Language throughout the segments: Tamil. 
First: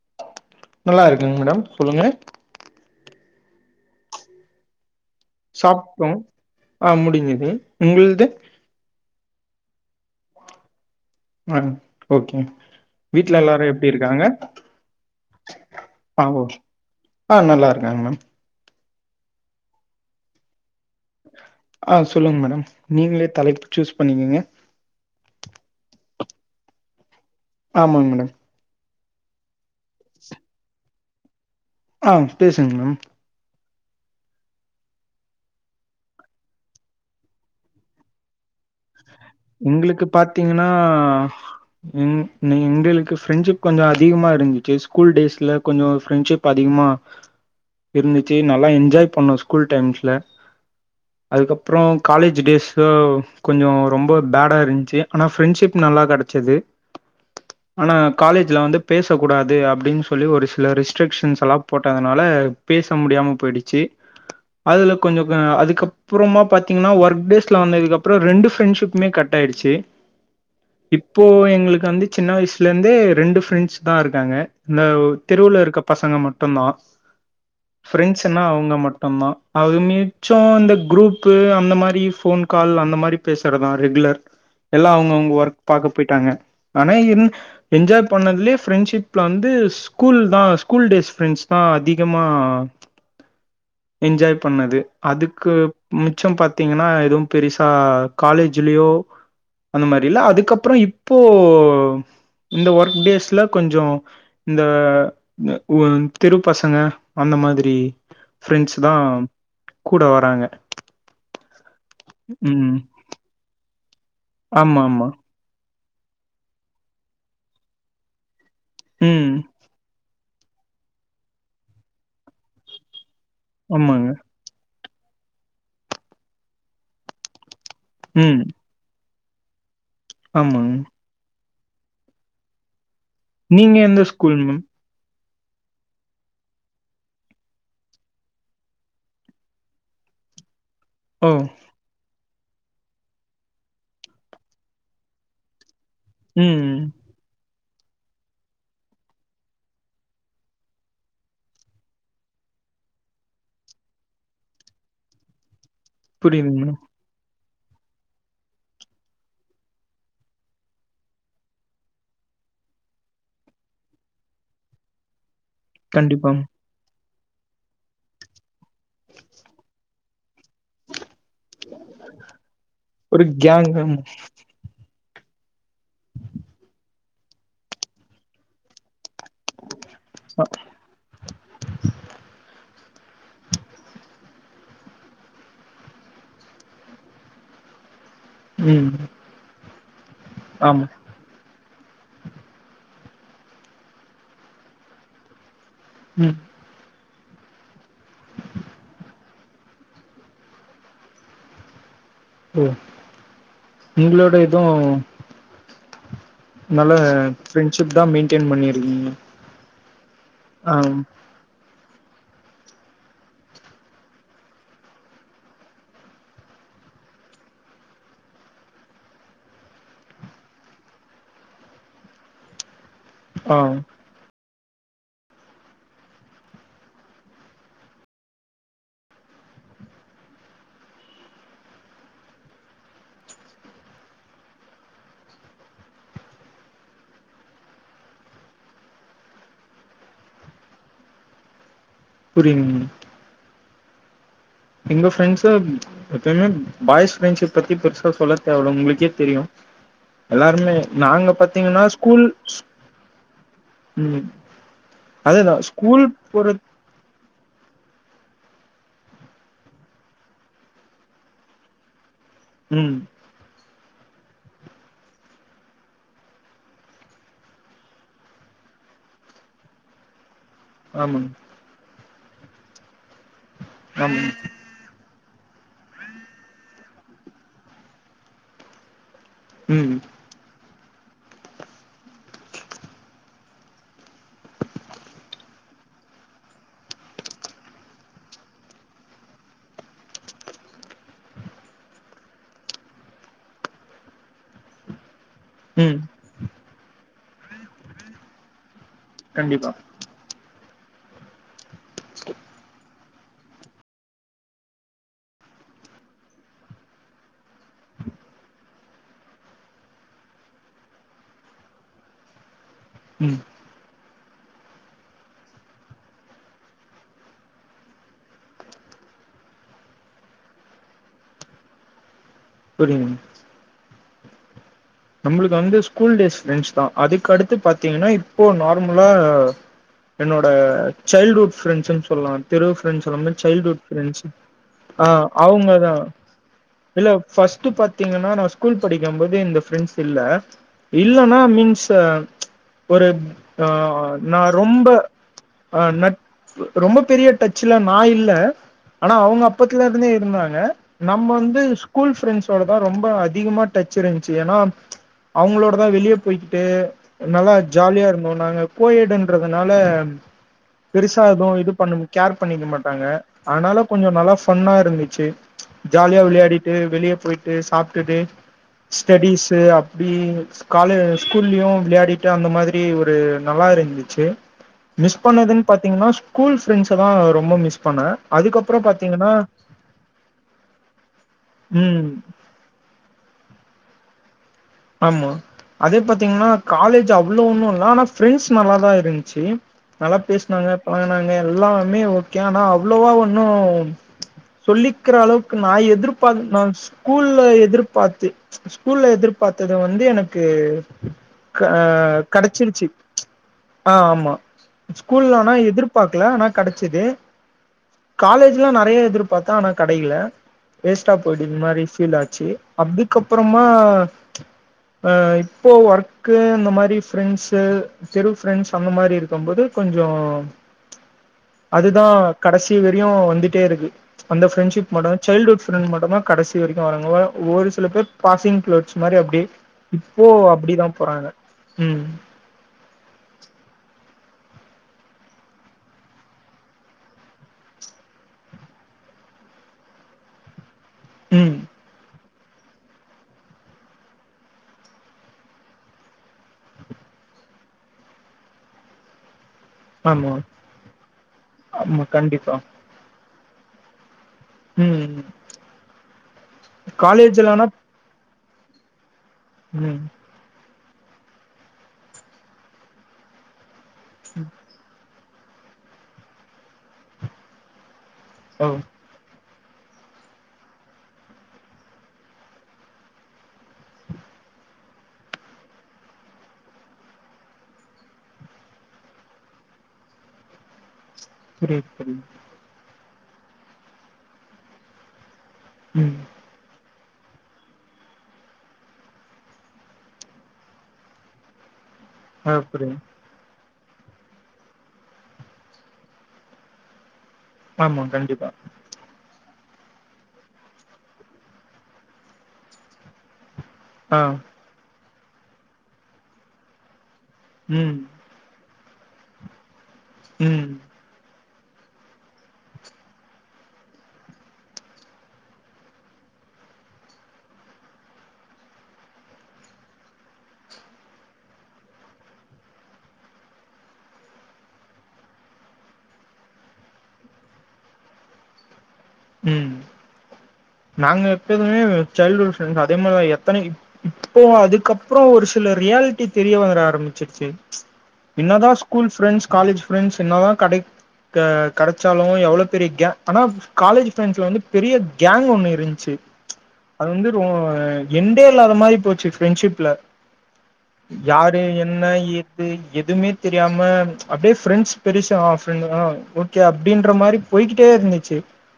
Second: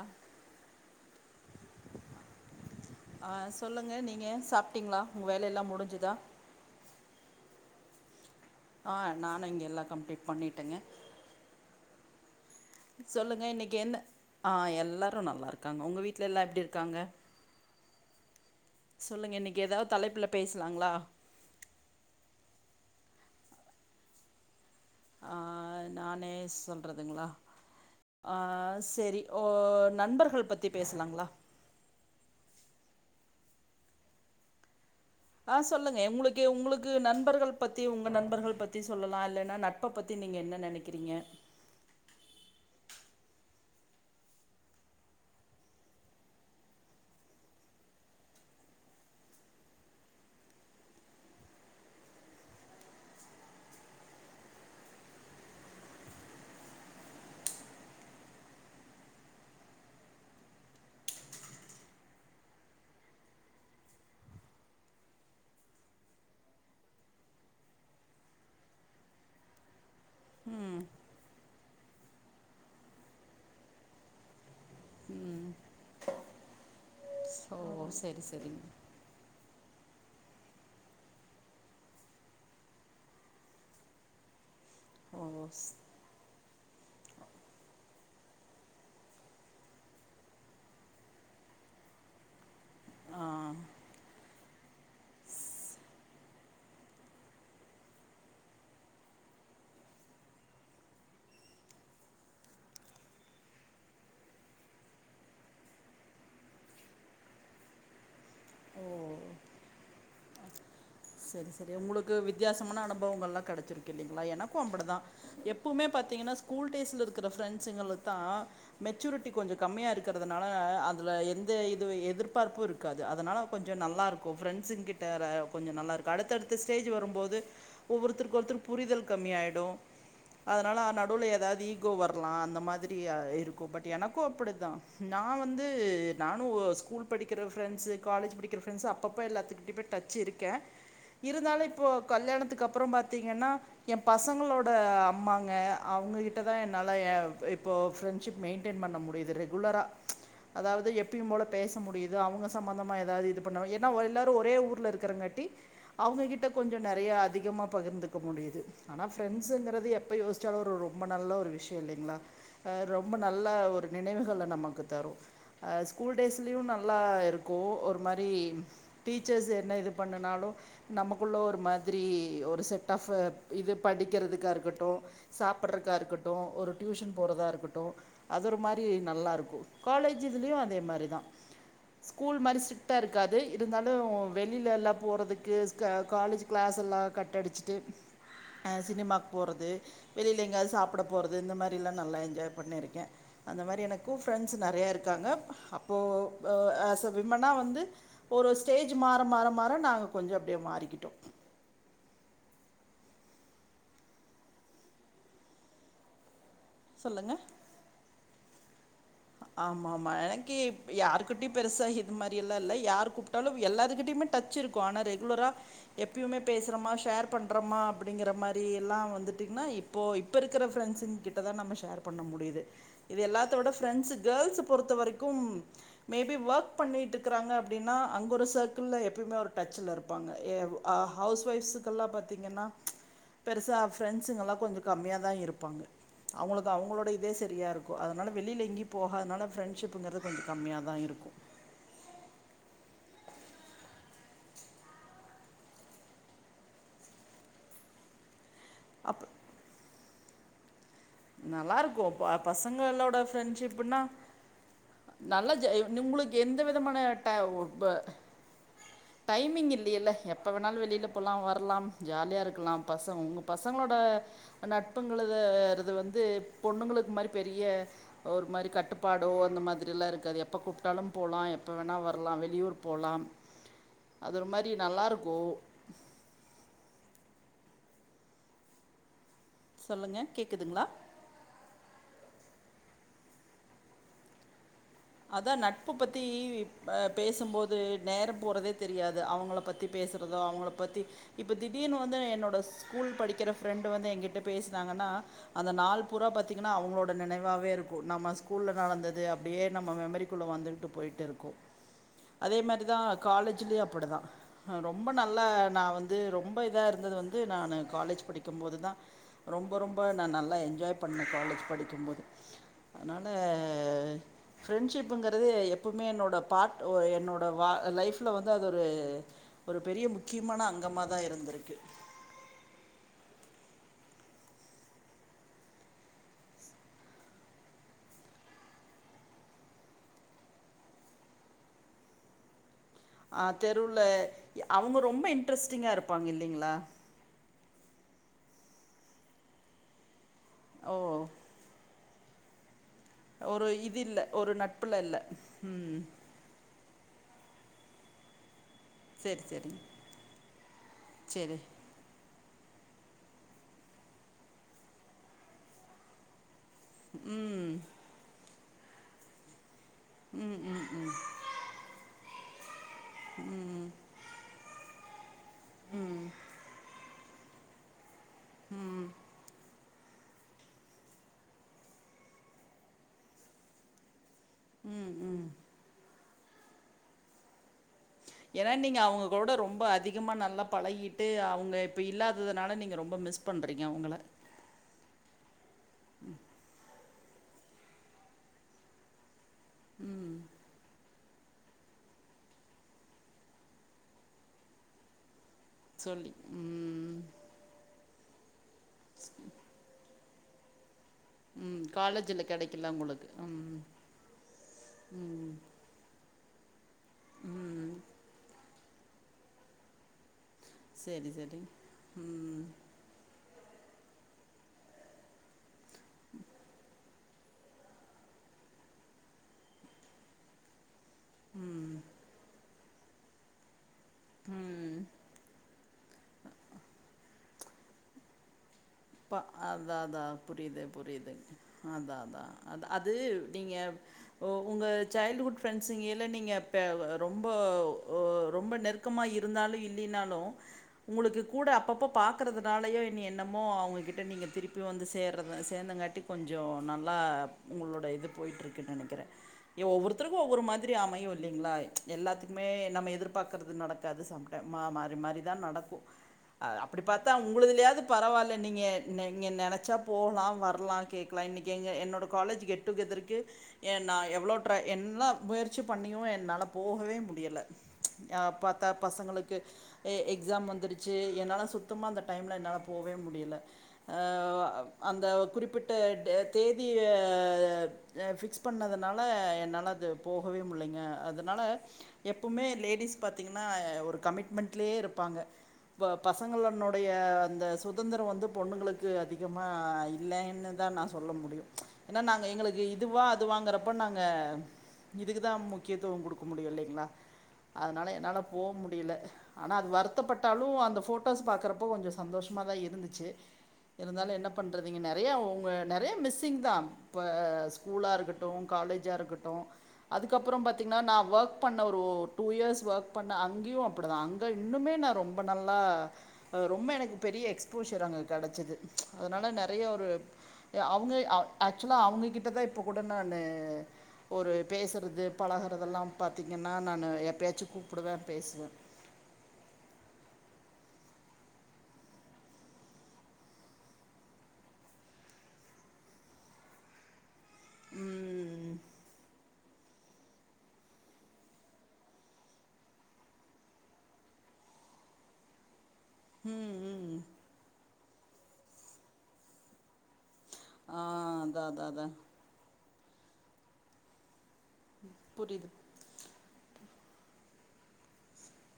ஆ நல்லா இருக்கங் மேடம் சொல்லுங்க ஆ சொல்லுங்க நீங்க சாப்ட்டீங்ளா உங்க வேல எல்லா சாப்ட்டோ முடிஞ்சதா ஆ முடிஞ்சுது உங்கள்து ஆ நானு இங்க எல்லா கம்ப்ளீட் பண்ணிட்டங்க அ ஓகே வீட்ல சொல்லுங்க எல்லாரு இன்னக்கு எப்டி என்ன இருக்காங்க ஆ எல்லாரு நல்லா ருக்காங்க உங்க ஆ வீட்ல ஓ எல்லா எப்டி இருக்காங்க ஆ நல்லா ருக்காங் மேம் சொல்லுங்க இன்னக்கி ஏதாவ் தலைப்புல பேசலாங்ளா ஆ சொல்லுங்க மேடம் நீங்களே தலைப்பு சூஸ் பண்ணிக்கிங்க ஆ நானே சொல்றதுங்களா ஆமாங்க மேடம் ஆ செரி ஓ நண்பர்கள் பத்தி பேசலாங்ளா ஆ பேசுங்க மேம் ஆ சொல்லுங்க உங்களுக்கு உங்களுக்கு நண்பர்கள் பத்தி உங்க நண்பர்கள் பத்தி சொல்லலா இல்லன் உங்களுக்கு பாத்தீங்னா எங்களுக்கு ஃப்ரெண்ட்ஷிப் கொஞ்ச அதிகமா இருந்துச்சு ஸ்கூல் டேஸ்ல கொஞ்ச ஃப்ரெண்ட்ஷிப் அதிகமா இருந்துச்சு நல்லா என்ஜாய் பண்ணோ ஸ்கூல் டைம்ஸ்ல அதுக்கப்றோ காலேஜ் டேஸ்ல கொஞ்சோ ரொம்ப பேடா இருந்ச்சு ஆனா ஃப்ரெண்ட்ஷிப் நல்லா கெடச்சது ஆனா காலேஜ்ல வந்து பேச கூடாது அப்டின்னு சொல்லி ஒரு சில ரிஸ்ட்ரிக்ஷன்ஸ் எல்லா போட்டதுனால பேச முடியாம போயிடுச்சு அதுல கொஞ்சொ அதுக்கப்புறமா பாத்தீங்கன்னா ஒர்க் டேஸ்ல வந்ததுக்குப்பறோ ரெண்டு பிரெண்ட்ஸி ப்புமே கட் ஆயடுச்சு இப்போ எங்களுக்கு வந்து சின்ன வயசுலருந்தே ரெண்டு ஃப்ரெண்ட்ஸ் தா இருக்காங்க இந்த திருவள்ளுர் ருக்க பசங்க மட்டும் தா ஓ சரி ஃரெண்ட்ஸ்ஸுனா சரிங்க அவங்க மட் ஆம்ம அது மிச்சோ இந்த குரூப்பு அந்த மாரி போன் கால் அந்த மாரி பேச க்கறதா ரெகுலர் எல்லா அவங் அவங்க ஓ ஒர்க் ஸ்- பாக்க போயிட்டாங்க ஆனா இந் எஜ்ஜாய் பண்ணதுலயே ஃப்ரெண்ட்ஷிப்ல வந்து ஸ்கூல் தா ஸ்கூல் டேஸ் ஃப்ரெண்ட்ஸ் தா அதிகமா ஆ என்ஜாய் பண்ணது அதுக்கு மிச்சம் பாத்தீங்கன்னா எதுவும் பெருசா காலேஜிலேயோ அந்த மாரி இல்ல அதுக்கப்பறோ இப்போ இந்த ஒர்க் டேஸ்ல கொஞ்சோ இந்த வ தெருப்பசங்க அந்த மாதிரி ஃப்ரெண்ட்ஸ் தா கூட வராங்க செரி செரி உங்களுக்கு ம். வித்தியாசமான அனுபவங்கள்‌லா கெடச்சிருக்கு இல்லைங்ளா எனக்கு அப்டி தா ஆமாமா. எப் எப்புமே பாத்தீங்கன்னா ஸ்கூல் டேஸ்ல இருக்கற ஃப்ரெண்ட்ஸ்சுங்களுக்கு தா மெச்சூரிட்டி ம். கெஞ்சோ கம்மியா இருக் இருக்கறதுனால அதுல எந்த இதுவு எதிர்பார்ப்பு இருக்காது அதனால கொஞ்சோ நல்லா ஆமாங்க. இருக்கு ஃபிரெண்ட்ஸ் கிட் சேற கொஞ்சோ நல்லா இருக்கு அடுத்தடுத்த ஸ்டேஜ் வரும் போது ஒவ்வொருத்தருக்கு ம். ஒருத்தருக் புரிதல் கம்மி ஆயிடு ஆமாங்க. அதனால நடுவுல ஏதாது ஈகோ வரலா அந்த மாதிரி அ இருக்கு நீங்க பட் எந்த எனக்கு ஸ்கூல் மேம்? அப்படித்தா நா வந்து நானு ஸ்கூல் படிக்கிற ஃப்ரெண்ட்ஸ்சு காலேஜ் படிக்கிற ஃப்ரெண்ட்ஸ்சு அப்பப்ப எல்லாத்துக்கிட்டயு போயிட் டச்சு இருக்கே ஓ! இருந்தாலு இப்போ கல்யாணத்துக்கு அப்றோ பாத்தீங்கன்னா எயா பசங்களோட அம்மாங்க அவுங்ககிட்ட தா ம். என்னால இப்போ ஃப்ரெண்ட்ஷிப் மெயின்டென் பண்ண முடியிது ரெகுலரா அதாது எப்பயும் போல பேச முடியுது அவுங்க சம்மந்தமா ஏதாது இது பண்ணுவே என்னா எல்லோருமே ஒரே ஊரூல இருக்கறங்காட்டி அவுங்ககிட்ட புரியுதுங்க கொஞ்சோ மேம். நெறைய அதிகமா பகிர்ந்து இருக்க முடியுது ஆனா ஃபிரெண்ட்ஸ்சுங்கிறது எப்ப யோச்சாலு ஒரு ரொம்ப நல்ல ஒரு விஷயோ இல்லைங்களா அ ரொம்ப நல்ல ஒரு நினைவுகள நமக்கு தரு அ ஸ்கூல் கண்டிப்பா. டேஸ்லயு நல்லா இருக்கு ஒரு மாரி டீச்சர்ஸ் என்ன இது பண்ணுனாலு நமக்குள்ளே ஒரு மாதிரி ஒரு செட் ஆஃப் ஒரு கேங் இது ஆமா. படிக்கிறதுக்கா இருக்கட்டு சாப்பட்றக்கா இருக்கட்டு ஒரு டியூஷன் போறதா இருக்கட்டு அது ஒரு மாரி நல்லா இருக் காலேஜ் அ இதுலயு அதே மாரிதா ஸ்கூல் மாரி ஸ்ட்ரிக்டா இருக்காது இருந்தாலு வெளிலல்லா போறதுக்கு க காலேஜ் கிளாஸ் எல்லா கட்ட அடிச்சிட்டு அ ம். சினிமாக் போறது வெளில எங்கேயாது ஆமா. சாப்டப் போறது இந்த மாரில்லா நல்லா என்ஜாய் பண்ணியிருக்கே அந்த மாரி எனக்கு ஃப்ரெண்ட்ஸ் நெறையா இருக்காங்க அப் இப்போ ம். அஸ்ஸ விமனா வந்து ஒரு ஸ்டேஜ் மாற மாற மாற நாங்க கொஞ்சோ அப்டியே மாறிக்கிட்டோ ஓ எங்களோட இது நல்ல சொல்லுங்கள் பிரண்ட்ஷிப் தா மெயின்டென் பண்ணிருக்கீங்க ஆமா ஆமா எனக்கே இப் யாருக் குட்டி பெருசா இது மாரியல்லா இல்ல யார் கூப்டாலு எல்லாருகிட்டயுமே டச் இருக்கு ஆனா ரெகுலரா எப்பயுமே பேசுறமா ஷேர் பண்றமா அப்டிங்கிற மாரி எல்லா வந்துட்டீங்னா இப் இப்போ இப்ப இருக்கற பிரண்ஸிங்கிட்ட தா நம்ம ஷேர் பண்ண முடியுது இது ஆ. எல்லத்தோட ஒன்ஸ்சு கேர்ள்ஸ் பொறுத்த வரைக்கும் மேபி ஒர்க் பண்ணிட்டு இருக்கறாங்க அப்டின்னா அங்க ஒரு சர்க்கில்ல எப்பயுமே ஒரு டச்சில இருப் பாங்க ஏ அ ஹவுஸ் வைஃப்ஸ்கெல்லா பாத்தீங்கன்னா பெருசா ஃப்ரெண்ட்ஸ்சுங்கல்லா கொஞ்சோ கம்மியா தா இருப்பாங்க அவுங்களுக்கு அவுங்களோட இதே செரியா இருக்கு அதனால வெளில எங்கியு போகாதனால ஃப்ரெண்ட்ஷிப்புங்குறது கொஞ்சோ கம்மியா தா இருக்கு புரியுதுங் எங்க ஃப்ரெண்ட்ஸ்சூ எப்பயுமே பாய்ஸ் ஃப்ரெண்ட்ஷிப் பத்தி பெருசா சொல்ல தேவல்ல உங்களுக்கே அப்ப தெரியு எல்லாருமே நாங்க பாத்தீங்கன்னா நல்லாருக்கு ஸ்கூல் பசங்களோட ஃப்ரெண்ட்ஷிப்னா ம். நல்ல அதேதான். ஜை ஸ்கூல் உங்ளுக்கு போற எந்த விதமான ட்ட உப் டைமிங் இல்லையல்ல எப்ப வேணாலு வெளியில போலா வரலா ஜாலியா இருக் கலா ம் பச பசங்ளோட நட்புங்களது இரு அது வந்து பொண்ணுங்களுக்கு மாரி பெரிய ஒரு மாரி கட்டுப்பாடோ அந்த மாதிரிலா இருக்காது எப்போ கூப் டாலு ஆமாங்க போலா எப்போ வேணா வர்லா வெளியூர் போலா ஆமாங்க அது ஒரு மாரி நல்லாருக்கு ம் சொல்லுங்க கேக்குதுங்ளா அதா நட்பு பத்தி பேசும்போது நேரோ போறதே தெரியாது அவங்கள பத்தி அவங்கள பத்தி பேசுறதோ அவங்கள பத்தி இப்ப திடீர்னு வந்து என்னோட ஸ்கூல் படிக்கிற ஃப்ரெண்டு் வந்து என்கிட்ட பேசுனாங்கன்னா அந்த ம் நாள் பூரா பாத்தீங்கன்னா அவங்களோட நினைவாவே இருக்கு நம்ம ஸ்கூல்ல நடந்தது அப்படியே கண்டிப்பா மெமரிக்குள்ள வந்துட்டு போய்ட்டு இருக்கு அதே மாரிதா காலேஜ்லியு அப்டிதா ரொம்ப நல்லா நா வந்து ரொம்ப இதா இருந்தது வந்து நானு காலேஜ் படிக்கும்போதுதா ரொம்ப ரொம்ப நா நல்லா என்ஜாய் பண்ணே காலேஜ் படிக்கும்போது அதுனால ம் ஃப்ரெண்ட்ஷிப்புங்கறது எப்பவுமே என்னோட பார்ட் என்னோட வா லைஃப்ல வந்து அது ஒரு ஒரு பெரிய முக்கியமான அங்கமா தா இருந்திருக்கு புரியுதுங்க நம்ளுக்கு வந்து ஸ்கூல் டேஸ் பிரெண்ட்ஸ் தா அதுக்கடுத்து பாத்திங்கன்னா இப்போ நார்மலா என்னோட சைல்ட்ஹுட் ஃப்ரெண்ட்ஸ்ன்னு சொல்லா தெரு ஃப்ரெண்ட்ஸ் வந்து ஆ சைல்ட்ஹுட் தெருவுல ஃப்ரெண்ட்ஸ் அவங்க ஆ ரொம்ப அவுங்க இன்ட்ரெஸ்ட்டிங்கா தா இருப்பாங்க இல்லைங்களா இல்ல ஃபஸ்ட் பாத்திங்கன்னா நா ஸ்கூல் படிக்க போது இந்த ஃப்ரெண்ட்ஸ் இல்ல ஓ இல்லன்னா மீன்ஸ் ஒரு ஆ ஒரு இது இல்ல நா ஒரு ரொம்ப நட்புல இல்ல அ ம் நட் ரொம்ப பெரிய டச்சுல நா இல்ல ஆனா அவுங்க சேரி சேரிங்க அப்பத்துல இருந்தே இருந்தாங்க நம்ம சேரி வந்து ஸ்கூல் ஃப்ரெண்ட்ஸோட தா ரொம்ப அதிகமா டச் இருந்துச்சு ஏன்னா அவுங்களோட தா வெளியே போய்கிட்டு நல்லா ம். ஜாலியா இருந்தோ நாங்க கோயடுன்றதுனால ம், ம், பெருசா எதுவு இது பண்ண கேர் பண்ணிக்க மாட்டாங்க அதனால கொஞ்சோ நல்லா ஃபன்னா இருந்துச்சு ஜாலியா விளையாடிட்டு வெளியே போய்ட்டு சாப்ட்டுட்டு ஸ்டடிஸ்ஸூ அப் அப்டி கால ஸ்கூல்லியு விளையாடிட்டு அந்த மாதிரி ஒரு நல்லா இருந்துச்சு ம், மிஸ் ம். பண்ணதுன் பாத்திங்ன்னா ஸ்கூல் ப்ரண்ட்ஸதா ரொம்ப மிஸ் பண்ணே ஏனா அதுக்கப்புறோ நீங்க அவுங்க பாத்தீங்கன்னா கூட ரொம்ப அதிகமா நல்லா பழகிட்டு அவங்க இப்ப ம் இல்லாத தனால நீங்க ரொம்ப மிஸ் பண்றீங்க அவுங்கள ஆமா அதே பாத்திங்ன்னா காலேஜ் அவ்வளோ ஒன்னு இல்ல ஆனா ஃப்ரெண்ட்ஸ் நல்லாதா இருந்துச்சு நல்லா ம். பேசுனாங்க பழகுனாங்க எல்லாமே ஓகே ஆனா அவ்வளவா ஒண்ணு சொல்லிக்ற அளவுக்கு நா சொல்லி. எதிர்பார் நா ம். ஸ்கூல்ல எதிர்பார்த்து ஸ்கூல்ல எதிர் இது வந்து எனக்கு அ ம். காலேஜ்ல கெடச்சிருச்சு கெடைக்கல உங்களுக்கு. ம். ஆ ஆமா ஸ்கூல்ல ம். ஆனா எதிர்ப் பாக்ல ஆனா கெடைச்சிது ம். காலேஜ்லா நெறைய எதிர்பார்த்தா ஆனா கெடைக்ல வேஸ்ட்டா சரி, பொய்ட்டு இருந்த சரி. மாரி ஃபீல் ஆச்சு ம். அதுக்கப்றமா அ இப்போ ஒர்க்கு அந்த மாரி ஃப்ரெண்ட்ஸ் தெரு ஃப்ரெண்ட்ஸ் அந்த மாரி இருக்கும்போது கொஞ்சோ ம். அதுதா கடைசி வரையு வந்துட்டே இருக்கு அந்த ஃப்ரெண்டஷிப் ம். மட்டத சைல்டுவுட் ஃப்ரண்ட் மட்டதா கடைசி வரைக்கு வராங்க வ ஒரு சில பேர் பாசிங்ளோட்ச் ப அதா அதா புரியிது போறாங்க புரியிது ம் அதா அதா அதா அது நீங்க ஒ உங்க சைல்ட் வுட் பிரெண்ட்ஸ்ங்கில நீங்க பே ரொம்ப ரொம்ப நெருக் கமா இருந்தாலு இல்லினாலு உங்குளுக்கு ம் கூட அப்பப்ப பாக்கறதுனாலயோ இனி என்னமோ அவுங் உங்க கிட்ட நீங்க திருப்பி வந்து சேரத சேந்தங்காட்டி கொஞ்சோ நல்லா உங்களோட இதுப் போய்ட்ருக் க்கு நெனைக்கிறே எ ஆமா ஒவ்வொருத்தருக்கு ஒவ்வொரு மாதிரி அமையு இல்லிங்ளா ஆமா கண்டிப்பா எல்லாத்துக்குமே நம்ம எதிர்பார்க்கறது நடக்காது சம் ட மா மாரி ம் மாரிதா நடக்கு அ அப்டி பாத்தா காலேஜ்லனா உங்ளுதுலியாவது பரவால்ல நீங்க நெங்க ம் நெனச்சாப் போகலா வர்லா கேக்லா இன்னைக்கி எங்க என்னோட காலேஜ் கெட் டு கெதருக்கே எ நா எவ்ளோ ட்ரை என்லா முயற்சிப் பண்ணியு என்னாலப் போகவே முடியல எப்ப ஓ தாப் பசங்ளுக்கு எ எக்ஸாம் வந்துருச்சு என்னால சுத்தமா அந்த டைம்ல என்னாலப் போவே முடியல அ அந்த குறிப்பிட்ட டே தேதிய அ ஃபிக்ஸ் பண்ணதனால என்னால அது போகவே முல்லைங்க அது னால புரியுது புரியுது எப்பவுமே லேடிஸ் பாத்தீங்கனா ஒரு கமிட்மெண்ட்லியே இருப்பாங்க வ ம் பச் பசங்களனுடைய அந்த சுத் சுதந்திரோ வந்து பொண்ணுங்களுக்கு அதிகமா இல்லைன்னுதா நா சொல்ல முடியு எனா நாங்க எங்களுக்கு அப்படி இதுவா அதுவாங்கறப் ப்ப நாங்க இதுகுதா முக்கியத்துவம் குடுக்க முடியு இல்லைங்ளா ஆமா அதனால என்னால கண்டிப்பா போ முட் டியல ஆனா அது வருத்தப்பட்டாலு அந்த போட்டோஸ் பாக்கறப்போ கொஞ்சோ சந்தோஷமாதா இருக் ருந்துச்சு ஆ இருந்தாலு என்னப் பண்றதிங்க நெறைய வுங்க நெறைய மிஸ்ஸிங்தா இப்ப ம் ஸ்கூலா இருக்கட்டு காலேஜா இருக்கட்டு அதுக்கப்பறம் ம் பாத்தீங்னா நா ஒர்க் பண்ண ஒரு டூ இயர்ஸ் ஒர்க் பண்ண அங்கியு அப்புடுதா அங்க இன்னுமே நா ரொம்ப நல்லா அ ரொம்ப எனக்கு பெரிய எக்ஸ்போஷர் அங்க கெடச்சது அதனால நெறைய ஒருப் எ அவுங்க அ ஆக்சுவலா அவுங்ககிட்டதா இப்போ கூட நானு ஒரு பேசறது பழகறதெல்லாம் பாத்திங்கனா நானு எப்பயாச்சு கூப்புடுவே பேசுவே ம் நாங்க எப்போதுமே சைல்டுவுட் ஃப்ரெண்ட்தா அதே மாரிதா எத்தன இப் இப்போ அதுக்கப்றோ ஒரு சில ரியாலிட்டி தெரிய வர ஆரம்பிச்சிருச்சி என்னதா ம் ஸ்கூல் ஃப்ரெண்டஸ் காலேஜ் ஃப்ரெண்ட்ஸ் என்னதா கடைக்க கெடச்சாலு எவ்ளோப் பெரியக் கே ஆனாப் காலேஜ் ஃப்ரெண்ட்ஸ்ல வந்து பெரிய கேங் ஒன்னு இருந்ச்சி ம் அது ம் வந்து ரொ என்டே இல்லாத மாரி போச்சி ஃப்ரெண்ட்ஷிப்ல ஆ யாரு அதான் அதான் என்ன அதான் எ து எதுமே தெரியாம அப்டியே ப்ரெண்ட்ஸ் பெருசா ஆ புரியுது ஃப்ரெண்ட்டு ஆ வுட் கே அப்டின்ற மாரிப் போய்கிட்டே இருந்துச்சி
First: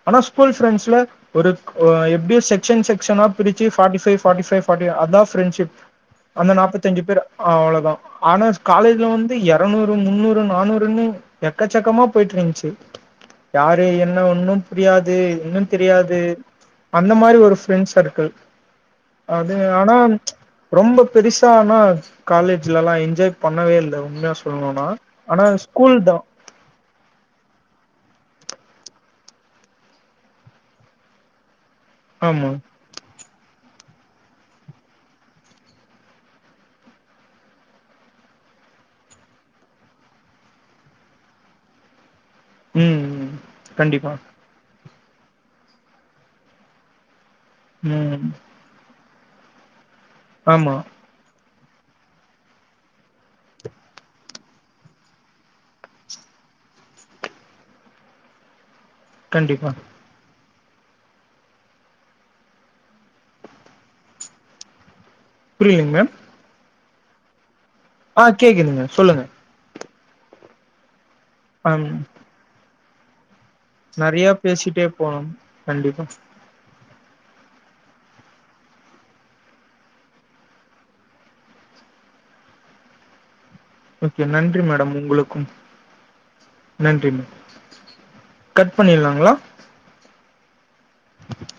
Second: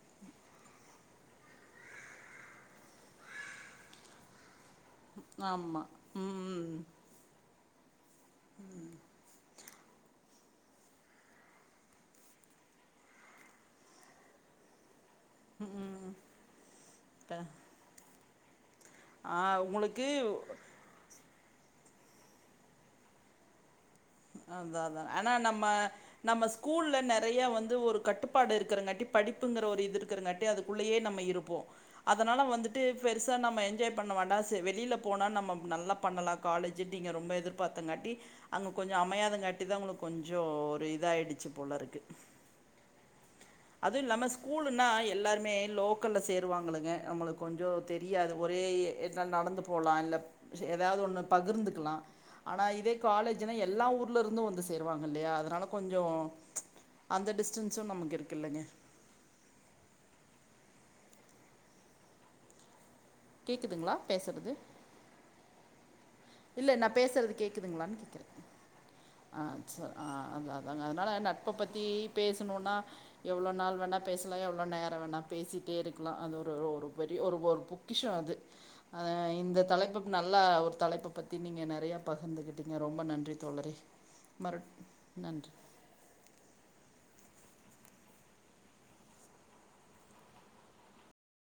ஆனா ஸ்கூல் ஃபிரெண்ட்ஸ்ல ஒருக் அ எப்டி செக்ஷன் செக்ஷனாப் பிரிச்சி forty five forty five forty அதா ஃபிரெண்ட்ஷிப் ஆமா அந்த ம் நாப்த்தஞ்சிப் பேர் அவ்ளதா ஆனாச் காலேஜ்ல வந்து எரநூறு முன்னூறு நானூறுன்னு எக்கச்சக்கமா போயட்ருந்துச்சு யாரு என்ன ஒன்னும் புரியாது இன்னுந் ம் தெரியாது அந்த மாரி ஒரு ஃபிரெண்ட்ஸ் சர்க்கிள் ஆ அது ஆனா உங்களுக்கு ரொம்பப் பெருசா ஆனா காலேஜ்லா எல்லா என்ஜாய் பண்ணவே இல்ல உண்மயா சொல்ணுனா ஆனா ஸ்கூல்தா கூல்ல நெறையா வந்து ஒரு கட்டுப்பாடு இருக்கிறங்காட்டி படிப்புங்கிற ஒரு இது இருக்கிறங்காட்டி அதுக்குள்ளியே நம்ம இருப்போ அதனால ஆமா வந்துட் விட்டு பெருசா நம்ம என்ஜாய் பண்ண வேண்டா சரி வெளில போனா நம்ம நல்லா பண்ணலா காலேஜ் ட்டிங் நீங்க ரொம்ப எதிர்பாத்தங்காட்டி அங்க கொஞ்சோ அமயாதங்காட்டி தா உங்களுக்கு கொஞ்சோ ஒரு இதாயிடுச்சு போல இருக்கு ம் ம் அதூ கண்டிப்பா இல்லாம ஸ்கூலுன்னா எல்லாருமே லோக்கல்ல சேருவாங்க இல்லங்க நம்மளுக்கு கொஞ்சோ ம் தெரியாத் ஒர் ஒரே எத்னா நடந்து போலா இல்ல ஆமா ஏதாவது ஒண்ணு பகிர்ந்துக்கலா ஆனா இதே காலேஜுன்னா எல்லா ஊர்ல இருந்தும் வந்து சேருவாங்க இல்லயா அதனால கொஞ்சோ அந்த டிஸ்டன்ஸும் நமக்கு இருக்கில்லைங்க கண்டிப்பா கேக்குதுங்களா பேசறது புர்ரிலிங் மேம் இல்ல நா பேசறது கேக்குதுங்களா கேக் ஆ கேக்குதுங்க சொல்லுங்க ச ஆ அதா அதாங்க அதனா நட்ப பத்தி ஆம் பேசணுன்னா எவ்ளோ நாள் வேணா நெறைய பேசலா எவ்ளோ பேசிட்டே நேர வேணா போலாம் பேசிட்டே கண்டிப்பா இருக்கலா அது ஒன் ஒரு பெரிய ஒரு ஒரு பொக்கிஷோ அது அ இந்த தலைப்புப் நல்ல ஒரு தலைப்பு பத்தி நீங்க நெறயா பகிர்ந்துக்கிட்டிங்க ரொம்ப நன்றி தோழரே ஓகே மறு நன்றி மேடம் உங்களுக்கும் நன்றி நன்றி மே கட் பண்ணிட்லாங்களா